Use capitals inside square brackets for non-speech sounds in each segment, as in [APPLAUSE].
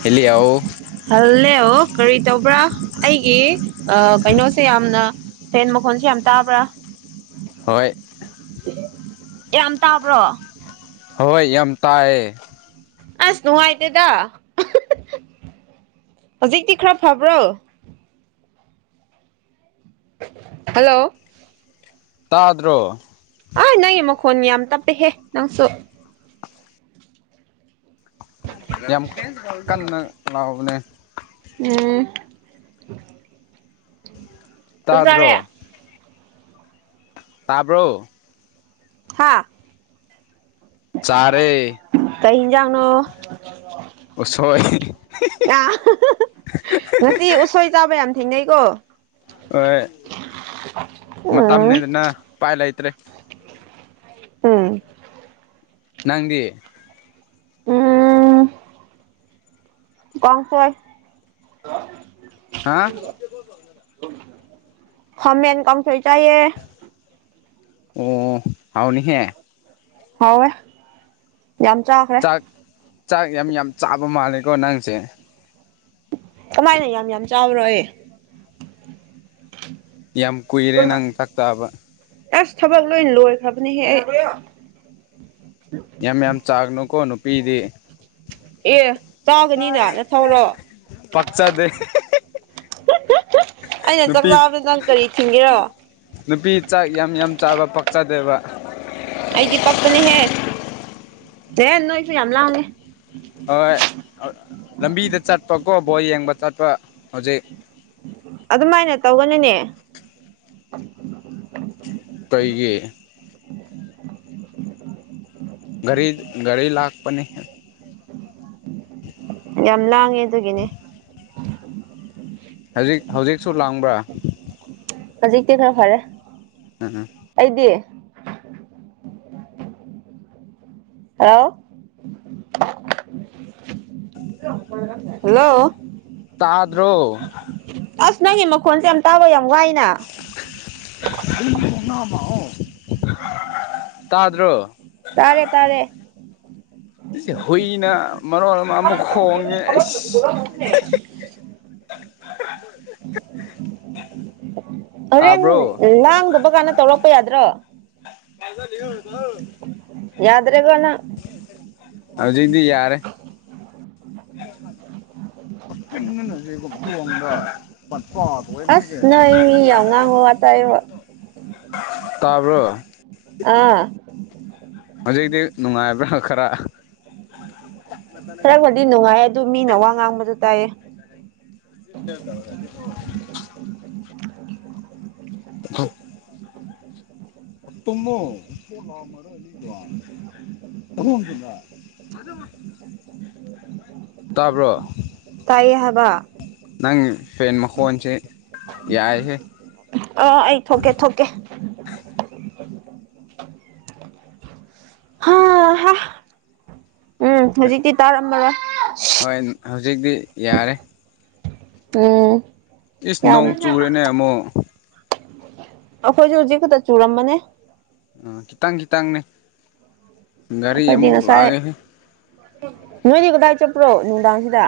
ꯍꯦꯜꯂꯤꯌꯥꯎ ꯍꯜꯂꯦꯋꯣ ꯀꯔꯤ ꯇꯧꯕ꯭ꯔꯥ ꯑꯩꯒꯤ ꯑ ꯀꯩꯅꯣꯁꯦ ꯌꯥꯝꯅ ꯐꯦꯟ ꯃꯈꯣꯟꯁꯦ ꯌꯥꯝ ꯇꯥꯕ꯭ꯔꯥ ꯍꯣꯏ ꯌꯥꯝ ꯇꯥꯕ꯭ꯔꯣ ꯍꯣꯏ ꯌꯥꯝ ꯇꯥꯏꯌꯦ ꯑꯁ ꯅꯨꯡꯉꯥꯏꯇꯦꯗꯥ ꯍꯨꯖꯤꯛꯇꯤ ꯈꯔ ꯐꯕ꯭ꯔꯣ ꯍꯜꯂꯣ ꯇꯥꯗ꯭ꯔꯣ ꯑꯥ ꯅꯪꯒꯤ ꯃꯈꯣꯟ ꯌꯥꯝ ꯇꯞꯄꯦꯍꯦ ꯅꯪꯁꯨ ꯌꯥꯝ ꯀꯟꯅ ꯂꯥꯎꯕꯅꯦ ꯎꯝ ꯆꯥꯛ ꯆꯥꯔꯦ ꯇꯥꯗ꯭ꯔꯣ ꯇꯥꯕ꯭ꯔꯣ ꯍꯥꯥ ꯆꯥꯔꯦ ꯀꯩ ꯍꯤꯟꯖꯥꯡꯅꯣ ꯎꯁꯣꯏ ꯑꯥ ꯉꯁꯤ ꯎꯁꯣꯏ ꯆꯥꯕ ꯌꯥꯝ ꯊꯦꯡꯅꯩꯀꯣ ꯑꯣꯢ ꯎꯝ ꯃꯇꯝꯅꯦꯗꯅꯥ ꯄꯥꯏ ꯂꯩꯇ꯭ꯔꯦ ꯎꯝ ꯅꯪꯗꯤ ꯀꯥꯡꯁꯣꯢ ꯍꯥ ꯈꯥꯃꯦꯟ ꯀꯣꯥꯡꯁꯣꯢ ꯆꯥꯏꯌꯦ ꯑꯣ ꯍꯥꯎꯅꯤꯍꯦ ꯍꯥꯎꯋꯦ ꯌꯥꯝ ꯆꯥꯈ꯭ꯔꯦ ꯆꯥꯛ ꯆꯥꯛ ꯌꯥꯝ ꯌꯥꯝ ꯆꯥꯕ ꯃꯥꯜꯂꯦꯀꯣ ꯅꯪꯁꯦ ꯀꯃꯥꯏꯅ ꯌꯥꯝ ꯌꯥꯝ ꯆꯥꯕꯔꯣ ꯑꯩ ꯌꯥꯝ ꯀꯨꯏꯔꯦ ꯅꯪ ꯊꯥꯛ ꯇꯥꯕ ꯑꯦꯁ ꯊꯕꯛ ꯂꯣꯏꯟ ꯂꯣꯏꯈ꯭ꯔꯕꯅꯦꯍꯦ ꯑꯩ ꯌꯥꯝ ꯌꯥꯝ ꯆꯥꯒꯅꯨꯀꯣ ꯅꯨꯄꯤꯗꯤ ꯑꯦ ꯆꯥꯒꯅꯤꯅ ꯅꯊꯧꯔꯣ ꯄꯥꯛꯆꯥꯗꯦ ꯑꯩꯅ ꯆꯥꯛ ꯆꯥꯕꯗ ꯅꯪ ꯀꯔꯤ ꯊꯤꯡꯒꯦꯔꯣ ꯅꯨꯄꯤ ꯆꯥꯛ ꯌꯥꯝ ꯌꯥꯝ ꯆꯥꯕ ꯄꯥꯛꯆꯗꯦꯕ ꯍ ꯅꯣꯏꯁꯦ ꯌꯥꯝ ꯂꯥꯡꯉꯦ ꯍꯣꯏ ꯑꯥ ꯂꯝꯕꯤꯗ ꯆꯠꯄꯀꯣ ꯕꯣꯜ ꯌꯦꯡꯕ ꯆꯠꯄ ꯍꯧꯖꯤꯛ ꯑꯗꯨꯃꯥꯏꯅ ꯇꯧꯒꯅꯨꯅꯦ ꯀꯩꯒꯤ ꯒꯥꯔꯤ ꯒꯥꯔꯤ ꯂꯥꯛꯄꯅꯤ ꯌꯥꯝ ꯂꯥꯡꯉꯦ ꯑꯗꯨꯒꯤꯅꯤ ꯍꯖꯤꯛ ꯍꯧꯖꯤꯛꯁꯨ ꯂꯥꯡꯕ꯭ꯔꯥ ꯍꯧꯖꯤꯛꯇꯤ ꯈꯔ ꯐꯔꯦ ꯎꯝ ꯑꯩꯗꯤ [UNINTELLIGIBLE] ꯍꯜꯂꯣ ꯇꯥꯗ꯭ꯔꯣ ꯑ꯭ꯁ ꯅꯪꯒꯤ ꯃꯈꯣꯟꯁꯦ ꯌꯥꯝ ꯇꯥꯕ ꯌꯥꯝ ꯋꯥꯏꯅ [INAUDIBLE] ꯇꯥꯗ꯭ꯔꯣ ꯇꯥꯔꯦ ꯇꯥꯔꯦ ꯍꯨꯏꯅ ꯃꯔꯣꯟ ꯑꯃ ꯑꯃꯨꯛ ꯍꯣꯡꯉꯦ ꯑꯩꯁ ꯍꯤꯍꯤ [UNINTELLIGIBLE] ꯍꯣꯔꯦꯟ ꯂꯥꯡꯗꯕ ꯀꯥꯟꯗ ꯇꯧꯔꯛꯄ ꯌꯥꯗ꯭ꯔꯣ ꯌꯥꯗ ꯍꯧꯖꯤꯛꯗꯤ ꯌꯥꯔꯦ ꯑ꯭ꯁ ꯅꯣꯏ [UNINTELLIGIBLE] [UNINTELLIGIBLE] ꯇꯥꯕ꯭ꯔꯣ ꯑꯥ ꯍꯧꯖꯤꯛꯗꯤ ꯅꯨꯡꯉꯥꯏꯕ꯭ꯔꯥ ꯑꯥ ꯈꯔ ꯈꯔꯕꯨꯗꯤ ꯅꯨꯡꯉꯥꯏꯌꯦ ꯑꯗꯨ ꯃꯤꯅ ꯋꯥ ꯉꯥꯡꯕꯁꯨ ꯇꯥꯏꯌꯦ [UNINTELLIGIBLE] [UNINTELLIGIBLE] [UNINTELLIGIBLE] [UNINTELLIGIBLE] ꯇꯥꯕ꯭ꯔꯣ ꯇꯥꯏꯌꯦ ꯍꯥꯕ ꯅꯪ ꯐꯦꯟ ꯃꯈꯣꯟꯁꯦ ꯌꯥꯏꯍꯦ ꯑ ꯑꯩ ꯊꯣꯛꯀꯦ ꯊꯣꯛꯀꯦ [UNINTELLIGIBLE] ꯍꯥꯥꯍꯥ ꯎꯝ ꯍꯨꯖꯤꯛꯇꯤ ꯇꯥꯔꯝꯃꯔꯣꯏ ꯍꯣꯏ ꯍꯧꯖꯤꯛꯇꯤ ꯌꯥꯔꯦ ꯎꯝ ꯏꯁ ꯌꯥꯝ ꯅꯣꯡ ꯆꯨꯔꯦꯅꯦ ꯑꯃꯨꯛ ꯑꯩꯈꯣꯏꯁꯨ ꯍꯨꯖꯤꯛ ꯈꯇ ꯆꯨꯔꯝꯕꯅꯦ ꯑꯥ ꯈꯤꯇꯪ ꯈꯤꯇꯪꯅꯦ ꯒꯥꯔꯤ ꯑꯩꯈꯣꯏꯗꯤ ꯑꯃꯨꯛ ꯉꯁꯥꯏ ꯂꯥꯛꯑꯦꯍꯦ ꯅꯣꯏꯗꯤ ꯀꯗꯥꯏ ꯆꯠꯄ꯭ꯔꯣ ꯅꯨꯡꯗꯥꯡꯁꯤꯗ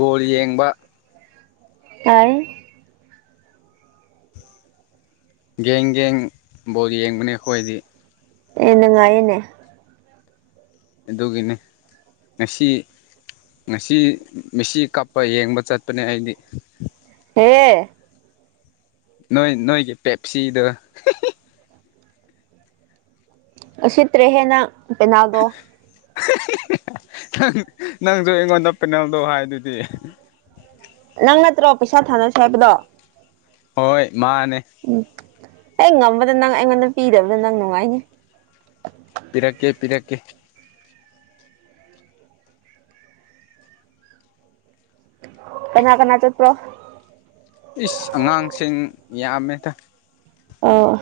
ꯕꯣꯜ ꯌꯦꯡꯕ [UNINTELLIGIBLE] ꯒꯦꯡ ꯒꯦꯡ ꯕꯣꯜ ꯌꯦꯡꯕꯅꯦ ꯑꯈꯣꯏꯗꯤ ꯑꯦ ꯅꯨꯡꯉꯥꯏꯌꯦꯅꯦ ꯑꯗꯨꯒꯤꯅꯤ ꯉꯁꯤ ꯉꯁꯤ ꯃꯤꯁꯤ ꯀꯞꯄ ꯌꯦꯡꯕ ꯆꯠꯄꯅꯦ ꯑꯩꯗꯤ ꯍꯦ ꯅꯣꯏ ꯅꯣꯏꯒꯤ ꯄꯦꯞꯁꯤꯗꯣ ꯏ ꯍꯤ ꯍꯤ ꯎꯁꯤꯠꯇ꯭ꯔꯦꯍꯦ ꯅꯪ ꯄꯦꯅꯥꯜꯗꯣ ꯅꯪ ꯅꯪꯁꯨ ꯑꯩꯉꯣꯟꯗ ꯄꯦꯅꯦꯜꯗꯣ ꯍꯥꯏꯗꯨꯗꯤ ꯅꯪ ꯅꯠꯇ꯭ꯔꯣ ꯄꯩꯁꯥ ꯊꯥꯟꯅꯁꯦ ꯍꯥꯏꯕꯗꯣ ꯍꯣꯏ ꯃꯥꯅꯦ ꯎꯝ ꯍꯦꯛ ꯉꯝꯕꯗ ꯅꯪ ꯑꯩꯉꯣꯟꯗ ꯄꯤꯗꯕꯗ ꯅꯪ ꯅꯨꯡꯉꯥꯏꯅꯤ ꯄꯤꯔꯛꯀꯦ ꯄꯤꯔꯛꯀꯦ ꯀꯅꯥ ꯀꯅꯥ ꯆꯠꯄ꯭ꯔꯣ ꯏ꯭ꯁ ꯑꯉꯥꯡꯁꯤꯡ ꯌꯥꯝꯃꯦꯗ ꯑꯝ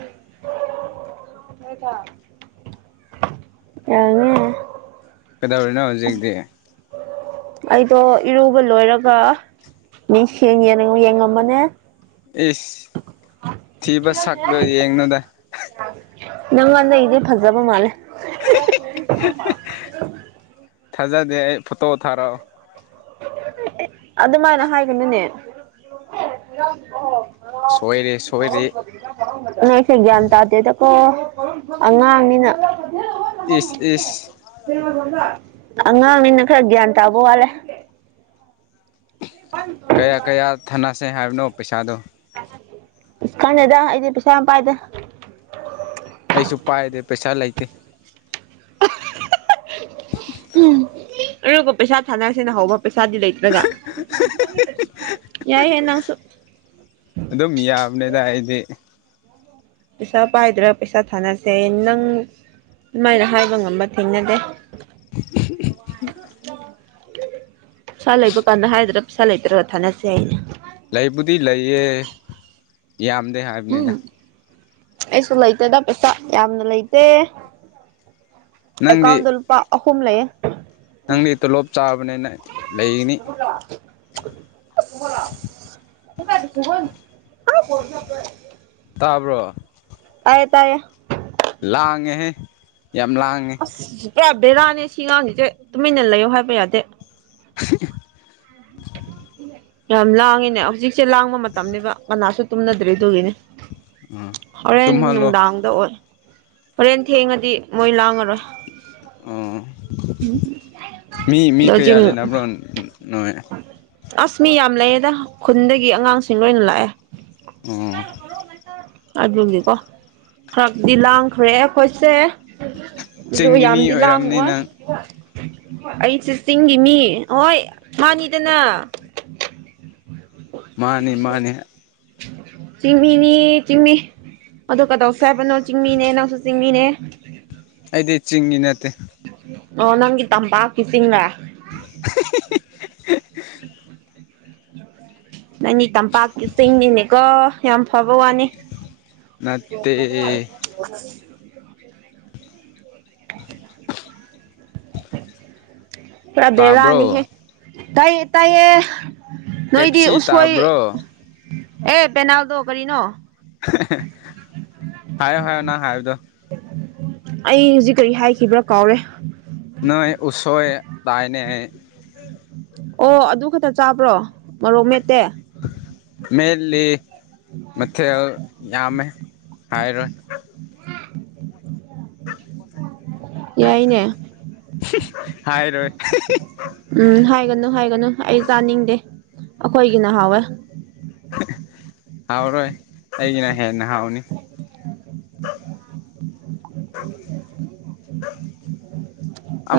[UNINTELLIGIBLE] ꯀꯗꯧꯔꯤꯅꯣ ꯍꯨꯖꯤꯛꯗꯤ ꯑꯩꯗꯣ ꯏꯔꯨꯕ ꯂꯣꯏꯔꯒ [UNINTELLIGIBLE] ꯏ꯭ꯁ ꯊꯤꯕ ꯁꯛꯇꯣ ꯌꯦꯡꯅꯨꯗ ꯅꯪꯉꯣꯟꯗꯩꯩꯗꯤ ꯐꯖꯕ ꯃꯥꯜꯂꯦ [UNINTELLIGIBLE] ꯊꯥꯖꯗꯦ ꯑꯩ ꯐꯣꯇꯣ ꯊꯥꯔꯛꯑꯣ ꯑꯗꯨꯃꯥꯏꯅ ꯍꯥꯏꯒꯅꯨꯅꯦ ꯁꯣꯏꯔꯦ ꯁꯣꯏꯔꯦ [UNINTELLIGIBLE] ꯒꯌ꯭ꯥꯟ ꯇꯥꯗꯦꯗꯀꯣ ꯑꯉꯥꯡꯅꯤꯅ ꯏ꯭ꯁ ꯏ꯭ꯁ ꯑꯉꯥꯡꯅꯤꯅ ꯈ꯭ꯔ ꯒꯌꯥꯟ ꯇꯥꯕ ꯋꯥꯠꯂꯦ ꯀꯌꯥ ꯀꯌꯥ ꯊꯥꯅꯁꯦ ꯍꯥꯏꯕꯅꯣ ꯄꯩꯁꯥꯗꯣ ꯈꯟꯗꯦꯗ ꯑꯩꯗꯤ ꯄꯩꯁꯥ ꯌꯥꯝ ꯄꯥꯏꯗꯦ ꯑꯩꯁꯨ ꯄꯥꯏꯗꯦ ꯄꯩꯁꯥ ꯂꯩꯇꯦ ꯎꯝ [UNINTELLIGIBLE] ꯄꯩꯁꯥ ꯊꯥꯟꯅꯁꯦꯅ ꯍꯧꯕ ꯄꯩꯁꯥꯗꯤ ꯂꯩꯇ꯭ꯔꯒ ꯌꯥꯏꯍꯦ ꯅꯪꯁꯨ ꯑꯗꯨꯝ ꯌꯥꯕꯅꯦꯗ ꯑꯩꯗꯤ ꯄꯩꯁꯥ ꯄꯥꯏꯗ꯭ꯔꯥ ꯄꯩꯁꯥ ꯊꯥꯅꯁꯦ ꯅꯪ ꯑꯗꯨꯃꯥꯏꯅ ꯍꯥꯏꯕ ꯉꯝꯕ ꯊꯦꯡꯅꯗꯦ [UNINTELLIGIBLE] ꯄꯩꯁꯥ ꯂꯩꯕ ꯀꯥꯟꯗ ꯍꯥꯏꯗ꯭ꯔꯥ ꯄꯩꯁꯥ ꯂꯩꯇ꯭ꯔꯒ ꯊꯥꯟꯅꯁꯦ ꯍꯥꯏꯅꯦ ꯂꯩꯕꯨꯗꯤ ꯂꯩꯌꯦ ꯌꯥꯝꯗꯦ ꯎꯝ ꯍꯥ꯭ꯏꯕꯅꯤꯗ ꯑꯩꯁꯨ ꯂꯩꯇꯦꯗ ꯄꯩꯁꯥ ꯌꯥꯝꯅ ꯂꯩꯇꯦ ꯅꯪꯗꯤ ꯑꯦꯀꯥ꯭ꯎꯟꯗ ꯂꯨꯄꯥ ꯑꯍꯨꯝ ꯂꯩꯌꯦ ꯅꯪꯗꯤ ꯇꯣꯂꯣꯞ ꯆꯥꯕꯅꯦꯅ [INAUDIBLE] [UNINTELLIGIBLE] [UNINTELLIGIBLE] ꯇꯥꯕ꯭ꯔꯣ ꯇꯥꯏꯌꯦ ꯇꯥꯏꯌꯦ ꯂꯥꯡ ꯑꯦ ꯍꯦ ꯑꯁ ꯄꯨꯔꯥ ꯕꯦꯔꯥꯅꯦ ꯁꯤꯑꯉꯥꯡ ꯁꯤꯡꯁꯦ ꯇꯨꯃꯤꯟꯅ ꯂꯩꯌꯣ ꯍꯥꯏꯕ ꯌꯥꯗꯦ [UNINTELLIGIBLE] ꯌꯥꯝ ꯂꯥꯡꯉꯤꯅꯦ ꯍꯧꯖꯤꯛꯁꯦ ꯂꯥꯡꯕ ꯃꯇꯝꯅꯦꯕ ꯀꯅꯥꯁꯨ ꯇꯨꯝꯅꯗ꯭ꯔꯤ ꯑꯗꯨꯒꯤꯅꯦ ꯎꯝ ꯍꯣꯔꯦꯟ ꯇꯨꯝꯍꯜꯂꯣ ꯅꯨꯡꯗꯥꯡꯗ ꯑꯣꯏ ꯍꯣꯔꯦꯟ ꯊꯦꯡꯉꯗꯤ ꯃꯣꯏ ꯂꯥꯡꯉꯔꯣꯏ ꯑꯥ ꯃꯤ ꯃꯤ ꯑꯗꯣ ꯍꯧꯖꯤꯛ ꯀꯌꯥ ꯂꯩꯅꯕ꯭ꯔꯣ ꯅꯣꯏ ꯑꯁ ꯃꯤ ꯌꯥꯝ ꯂꯩꯌꯦꯗ ꯈꯨꯟꯗꯒꯤ ꯑꯉꯥꯡꯁꯤꯡ ꯂꯣꯏꯅ ꯂꯥꯛꯑꯦ ꯑꯣ ꯑꯗꯨꯒꯤꯀꯣ ꯈꯔꯗꯤ ꯂꯥꯡꯈ꯭ꯔꯦ ꯑꯩꯈꯣꯏꯁꯦ ꯑꯗꯣ ꯆꯤꯡꯒꯤ ꯃꯤ ꯌꯥꯝꯗꯤ ꯑꯣꯏꯔꯝꯅꯤ ꯂꯥꯡꯑꯣꯏ꯫ ꯅꯪ ꯑꯩꯁꯦ ꯆꯤꯡꯒꯤ ꯃꯤ ꯍꯣꯏ ꯃꯥꯥꯅꯤꯗꯅ [UNINTELLIGIBLE] ꯃꯥꯅꯤ ꯃꯥꯅꯤ ꯆꯤꯃꯤꯅꯤ ꯆꯤꯡꯃꯤ ꯑꯗꯨ ꯀꯗꯧꯁꯦ ꯍꯥꯏꯕꯅꯣ ꯆꯤꯡꯃꯤꯅꯦ ꯅꯪꯁꯨ ꯆꯤꯡꯃꯤꯅꯦ ꯑꯩꯗꯤ ꯆꯤꯡꯃꯤ ꯅꯠꯇꯦ ꯑꯣ ꯅꯪꯗꯤ ꯇꯝꯄꯥꯛꯀꯤ ꯆꯤꯡꯂꯥ [UNINTELLIGIBLE] ꯅꯪꯗꯤ ꯇꯝꯄꯥꯛꯀꯤ ꯆꯤꯡ ꯅꯤꯅꯦ ꯀꯣ ꯌꯥꯝ ꯐꯕ ꯋꯥꯅꯤ ꯅꯠꯇꯦ ꯑꯁ ꯄꯨꯔꯥ ꯇꯥꯕ꯭ꯔꯣ ꯕꯦꯔꯥꯅꯤꯍꯦ ꯇꯥꯏꯌꯦ ꯇꯥꯏꯌꯦ ꯅꯣꯏꯗꯤ ꯄꯦꯞꯁꯤ ꯎꯁꯣꯏ ꯇꯥꯕ꯭ꯔꯣ ꯑꯦ ꯄꯦꯅꯥꯜꯗꯣ ꯀꯔꯤꯅꯣ ꯍꯦ ꯍꯦ ꯍꯥꯏꯌꯣ ꯍꯥꯏꯌꯣ ꯅꯪ ꯍꯥꯏꯕꯗꯣ ꯑꯩ ꯍꯧꯖꯤꯛ ꯀꯔꯤ ꯍꯥꯏꯈꯤꯕ꯭ꯔꯥ ꯀꯥꯎꯔꯦ ꯅꯣꯏ ꯎꯁꯣꯏ ꯇꯥꯏꯅꯦ ꯑꯣ ꯑꯗꯨ ꯈꯛꯇ ꯆꯥꯕ꯭ꯔꯣ ꯃꯔꯣꯛ ꯃꯦꯠꯇꯦ ꯃꯦꯠꯂꯤ ꯃꯊꯦꯜ ꯌꯥꯝꯃꯦ ꯍꯥꯏꯥꯏꯔꯣꯏ ꯌꯥꯏꯅꯦ ꯍꯥꯏꯔꯣꯏ ꯍꯤ ꯍꯤ ꯎꯝ ꯍꯥꯏꯒꯅꯨ ꯍꯥꯏꯒꯅꯨ ꯑꯩ ꯆꯥꯅꯤꯡꯗꯦ ꯑꯩꯈꯣꯏꯒꯤ ꯅ ꯍꯥꯎꯋꯦ ꯍꯤꯍꯤ ꯍꯥꯎꯔꯣꯏ ꯑꯩꯒꯤꯅ ꯍꯦꯟꯅ ꯍꯥꯎꯅꯤ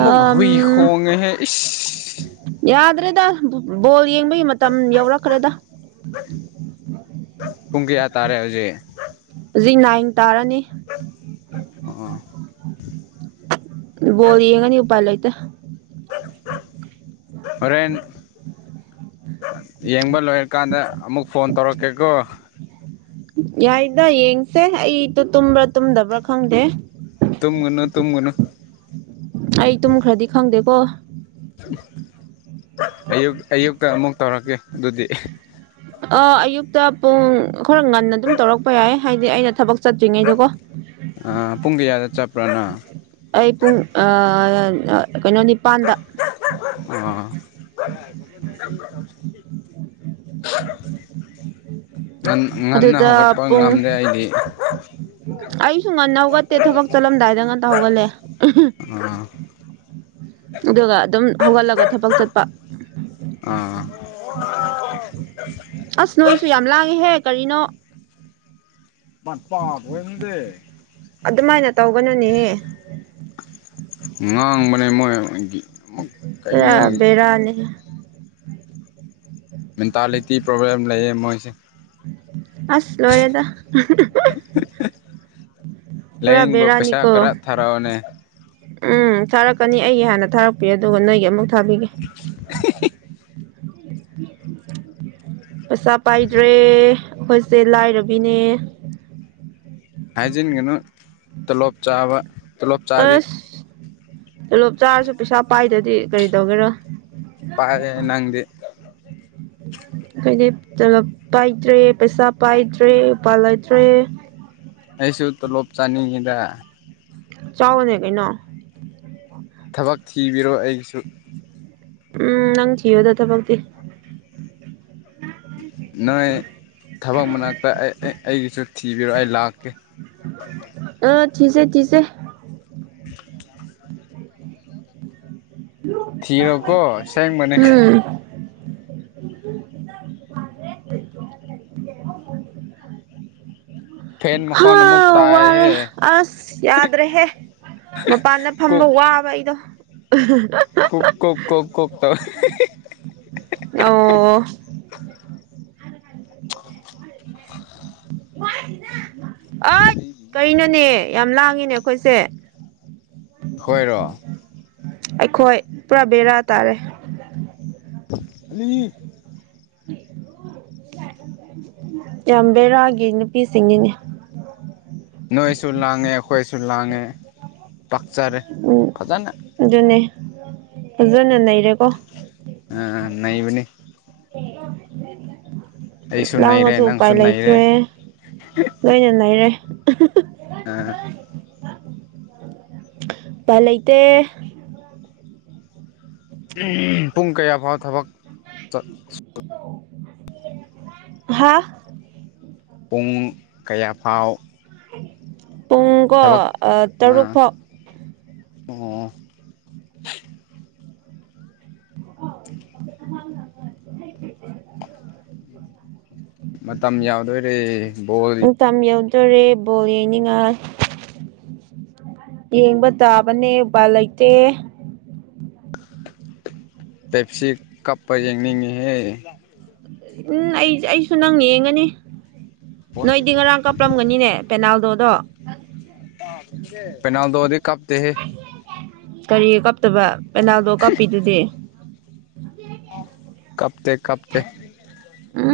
ꯥ ꯑꯥ ꯑꯝ ꯍꯨꯏ ꯈꯣꯡꯉꯦꯍꯦ ꯏꯁ ꯌꯥꯗꯦ ꯌꯥꯗꯦꯗ ꯕꯣꯜ ꯌꯦꯡꯕꯒꯤ ꯃꯇꯝ ꯌꯧꯔꯛꯈ꯭ꯔꯦꯗ ꯄꯨꯡ ꯀꯌꯥ ꯇꯥꯔꯦ ꯍꯧꯖꯤꯛ ꯍꯧꯖꯤꯛ ꯅꯥꯏꯟ ꯇꯥꯔꯅꯤ ꯑꯥ ꯕꯣꯜ ꯌꯦꯡꯉꯅꯤ ꯎꯄꯥꯥꯏ ꯂꯩꯇꯦ ꯍꯣꯔꯦꯟ ꯌꯦꯡꯕ ꯂꯣꯏꯔꯀꯥꯟꯗ ꯑꯃꯨꯛ ꯐꯣꯟ ꯇꯧꯔꯛꯀꯦꯀꯣ ꯌꯥꯏꯗ ꯌꯦꯡꯁꯦ ꯑꯩꯗꯣ ꯇꯨꯝꯕ꯭ꯔꯥ ꯇꯨꯝꯗꯕ꯭ꯔꯥ ꯈꯪꯗꯦ ꯇꯨꯡꯒꯅꯨ ꯇꯨꯡꯒꯅꯨ ꯑꯩ ꯇꯨꯝꯈ꯭ꯔꯗꯤ ꯈꯪꯗꯦꯀꯣ ꯑꯌꯨ ꯑꯌꯨꯛꯇ ꯑꯃꯨꯛ ꯇꯧꯔꯛꯀꯦ ꯑꯗꯨꯗꯤ ꯑꯥ ꯑꯌꯨꯛꯇ ꯄꯨꯡ ꯈꯔ ꯉꯟꯅ ꯑꯗꯨꯝ ꯇꯧꯔꯛꯄ ꯌꯥꯏ ꯍꯥꯏꯗꯤ ꯑꯩꯅ ꯊꯕꯛ ꯆꯠꯇ꯭ꯔꯤꯉꯩꯗꯀꯣ ꯄꯨꯡ ꯀꯌꯥꯗ ꯆꯠꯄ꯭ꯔꯥ ꯅꯪ ꯑꯩ ꯄꯨꯡ ꯑꯥ ꯀꯩꯅꯣ ꯅꯤꯄꯥꯟꯗ ꯑꯥ [UNINTELLIGIBLE] ꯉꯟꯅ ꯑꯗꯨꯗ ꯍꯧꯒꯠꯄ ꯄꯨꯡ ꯉꯝꯗꯦ ꯑꯩꯗꯤ ꯑꯩꯁꯨ ꯉꯟꯅ ꯍꯧꯒꯠꯇꯦ ꯊꯕꯛ ꯆꯠꯂꯝꯗꯥꯏꯗ ꯉꯟꯇ ꯍꯧꯒꯠꯂꯦ ꯑꯥ ꯑꯗꯨꯒ ꯑꯗꯨꯝ ꯍꯧꯒꯠꯂꯒ ꯊꯕꯛ ꯆꯠꯄ ꯑꯥ ꯑꯁ ꯅꯣꯏꯁꯨ ꯌꯥꯝ ꯂꯥꯡꯉꯦꯍꯦ ꯀꯔꯤꯅꯣ [UNINTELLIGIBLE] ꯑꯗꯨꯃꯥꯏꯅ ꯇꯧꯒꯅꯨꯅꯦꯍꯦ ꯉꯥꯡꯕꯅꯦ ꯃꯣꯏꯗꯤ ꯈꯔ ꯕꯦꯔꯥꯅꯤ ꯃꯦꯟꯇꯥꯂꯤꯇꯤ ꯄ꯭ꯔꯣꯕ꯭ꯂꯦꯝ ꯂꯩꯌꯦ ꯃꯣꯏꯁꯦ ꯑꯁ ꯂꯣꯙꯔꯦꯗ ꯍꯨ ꯍꯨ ꯄꯨꯥ ꯂꯥꯏꯌꯦꯡꯕ ꯕꯦꯔꯅꯤ ꯄꯩꯁꯥ ꯀꯣ ꯈꯔ ꯊꯥꯔꯛꯑꯣꯅꯦ ꯎꯝ ꯊꯥꯔꯛꯀꯅꯤ ꯑꯩꯒꯤ ꯍꯥꯟꯅ ꯊꯥꯔꯛꯄꯤꯌꯨ ꯑꯗꯨꯒ ꯅꯣꯏꯒꯤ ꯑꯃꯨꯛ ꯊꯥꯕꯤꯒꯦ ꯄꯩꯁꯥ ꯄꯥꯏꯗ꯭ꯔꯦ ꯑꯩꯈꯣꯏꯁꯦ ꯂꯥꯏꯔꯕꯤꯅꯦ ꯍꯥꯏꯖꯤꯟꯒꯅꯨ ꯇꯣꯂꯣꯞ ꯆꯥꯕ ꯇꯣꯂꯣꯞ ꯆꯥꯕꯤ ꯆꯂꯣꯞ ꯆꯥꯔꯁꯨ ꯄꯩꯁꯥ ꯄꯥꯏꯗꯗꯤ ꯀꯔꯤ ꯇꯧꯒꯦꯔꯥ ꯄꯥꯏꯔꯦ ꯅꯪꯗꯤ ꯍꯥꯏꯗꯤ ꯇꯣꯂꯣꯞ ꯄꯥꯏꯗ꯭ꯔꯦ ꯄꯩꯁꯥ ꯄꯥꯏꯗ꯭ꯔꯦ ꯎꯄꯥꯜ ꯂꯩꯇ꯭ꯔꯦ ꯑꯩꯁꯨ ꯇꯣꯂꯣꯞ ꯆꯥꯅꯤꯡꯉꯤꯗ ꯆꯥꯎꯕꯅꯦ ꯀꯩꯅꯣ ꯊꯕꯛ ꯊꯤꯕꯤꯔꯣ ꯑꯩꯒꯤꯁꯨ ꯎꯝ ꯅꯪ ꯊꯣꯌꯣꯗ ꯊꯕꯛꯇꯤ ꯅꯣꯏ ꯊꯕꯛ ꯃꯅꯥꯛꯇ ꯑꯩꯒꯤꯁꯨ ꯊꯤꯕꯤꯔꯣ ꯑꯩ ꯂꯥꯛꯀꯦ [INAUDIBLE] ꯆꯤꯁꯦ ꯆꯤꯁꯦ ꯊꯤꯔꯣ ꯀꯣ ꯁꯦꯡꯕꯅꯦ ꯎꯝ ꯐꯦꯟ ꯃꯈꯣꯟ ꯑꯃꯨꯛ ꯍꯥ ꯋꯥꯔꯦ ꯇꯥꯏꯍꯦ ꯑꯁ ꯌꯥꯗ꯭ꯔꯦꯍꯦ ꯃꯄꯥꯟꯗ ꯐꯝꯕ ꯋꯥꯕ ꯑꯩꯗꯣ ꯀꯣꯛ ꯀꯣꯛ ꯀꯣꯛ ꯇꯧꯋꯦ ꯍꯦ ꯍꯦ ꯑꯣ [INAUDIBLE] ꯑꯩ ꯀꯩꯅꯣꯅꯦ ꯌꯥꯝ ꯂꯥꯡꯉꯤꯅꯦ ꯑꯩꯈꯣꯏꯁꯦ ꯑꯩꯈꯣꯏꯔꯣ ꯑꯩꯈꯣꯏ ꯄꯨꯔꯥ ꯕꯦꯔꯥ ꯇꯥꯔꯦ ꯑꯅꯤ [UNINTELLIGIBLE] ꯌꯥꯝ ꯕꯦꯔꯥꯒꯤ ꯅꯨꯄꯤ ꯁꯤꯡꯅꯤꯅꯦ ꯅꯣꯏꯁꯨ ꯂꯥꯡꯉꯦ ꯑꯩꯈꯣꯏꯁꯨ ꯂꯥꯡꯉꯦ ꯄꯥꯛꯆꯔꯦ ꯎꯝ ꯐꯖꯅ ꯑꯗꯨꯅꯦ ꯐꯖꯅ ꯅꯔꯦꯀꯣ ꯑꯥ ꯅꯩꯕꯅꯤ ꯑꯩꯁꯨ [UNINTELLIGIBLE] ꯅꯩꯔꯦ ꯂꯥꯡꯉꯁꯨ ꯎꯄꯥꯏ ꯅꯪꯁꯨ ꯅꯩꯔꯦ ꯂꯩꯇ꯭ꯔꯦ ꯂꯣꯏꯅ ꯅꯩꯔꯦ ꯑꯥ ꯑꯥ ꯎꯄꯥꯏ ꯂꯩꯇꯦ ꯑꯍꯝ ꯄꯨꯡ ꯀꯌꯥ ꯐꯥꯎ ꯊꯕꯛ ꯆꯠ [UNINTELLIGIBLE] ꯍꯥꯥ ꯄꯨꯡ ꯀꯌꯥ ꯐꯥꯎ ꯄꯨꯡ ꯀꯣ ꯊꯕꯛ ꯑꯥ ꯇꯔꯨꯛ ꯐꯥꯎ ꯑꯣ [INAUDIBLE] ꯃꯇꯝ ꯌꯥꯎꯗꯧꯏꯔꯦ ꯃꯇꯝ ꯌꯧꯗꯣꯔꯦ ꯕꯣꯜ ꯌꯦꯡꯅꯤꯡꯉꯥꯏ ꯌꯦꯡꯕ ꯇꯥꯕꯅꯦ ꯎꯄꯥꯏꯜ ꯂꯩꯇꯦ ꯄꯦꯞꯁꯤ ꯀꯞꯄ ꯌꯦꯡꯅꯤꯡꯉꯦꯍꯦ ꯎꯝ ꯑꯩꯁ ꯑꯩꯁꯨ ꯅꯪ ꯌꯦꯡꯒꯅꯤ ꯅꯣꯏꯗꯤ ꯉꯔꯥꯡ ꯀꯥꯞꯂꯝꯒꯅꯤꯅꯦ ꯄꯦꯅꯥꯜꯗꯣ ꯗꯣ ꯄꯦꯅꯜꯗꯣ ꯗꯤ ꯀꯞꯇꯦ ꯍꯦ ꯀꯔꯤ ꯀꯥꯞꯇꯕ ꯄꯦꯅꯥꯜꯗꯣ ꯀꯥꯞꯄꯤꯗꯨꯗꯤ ꯀꯞꯇꯦ ꯀꯞꯇꯦ ꯎꯝ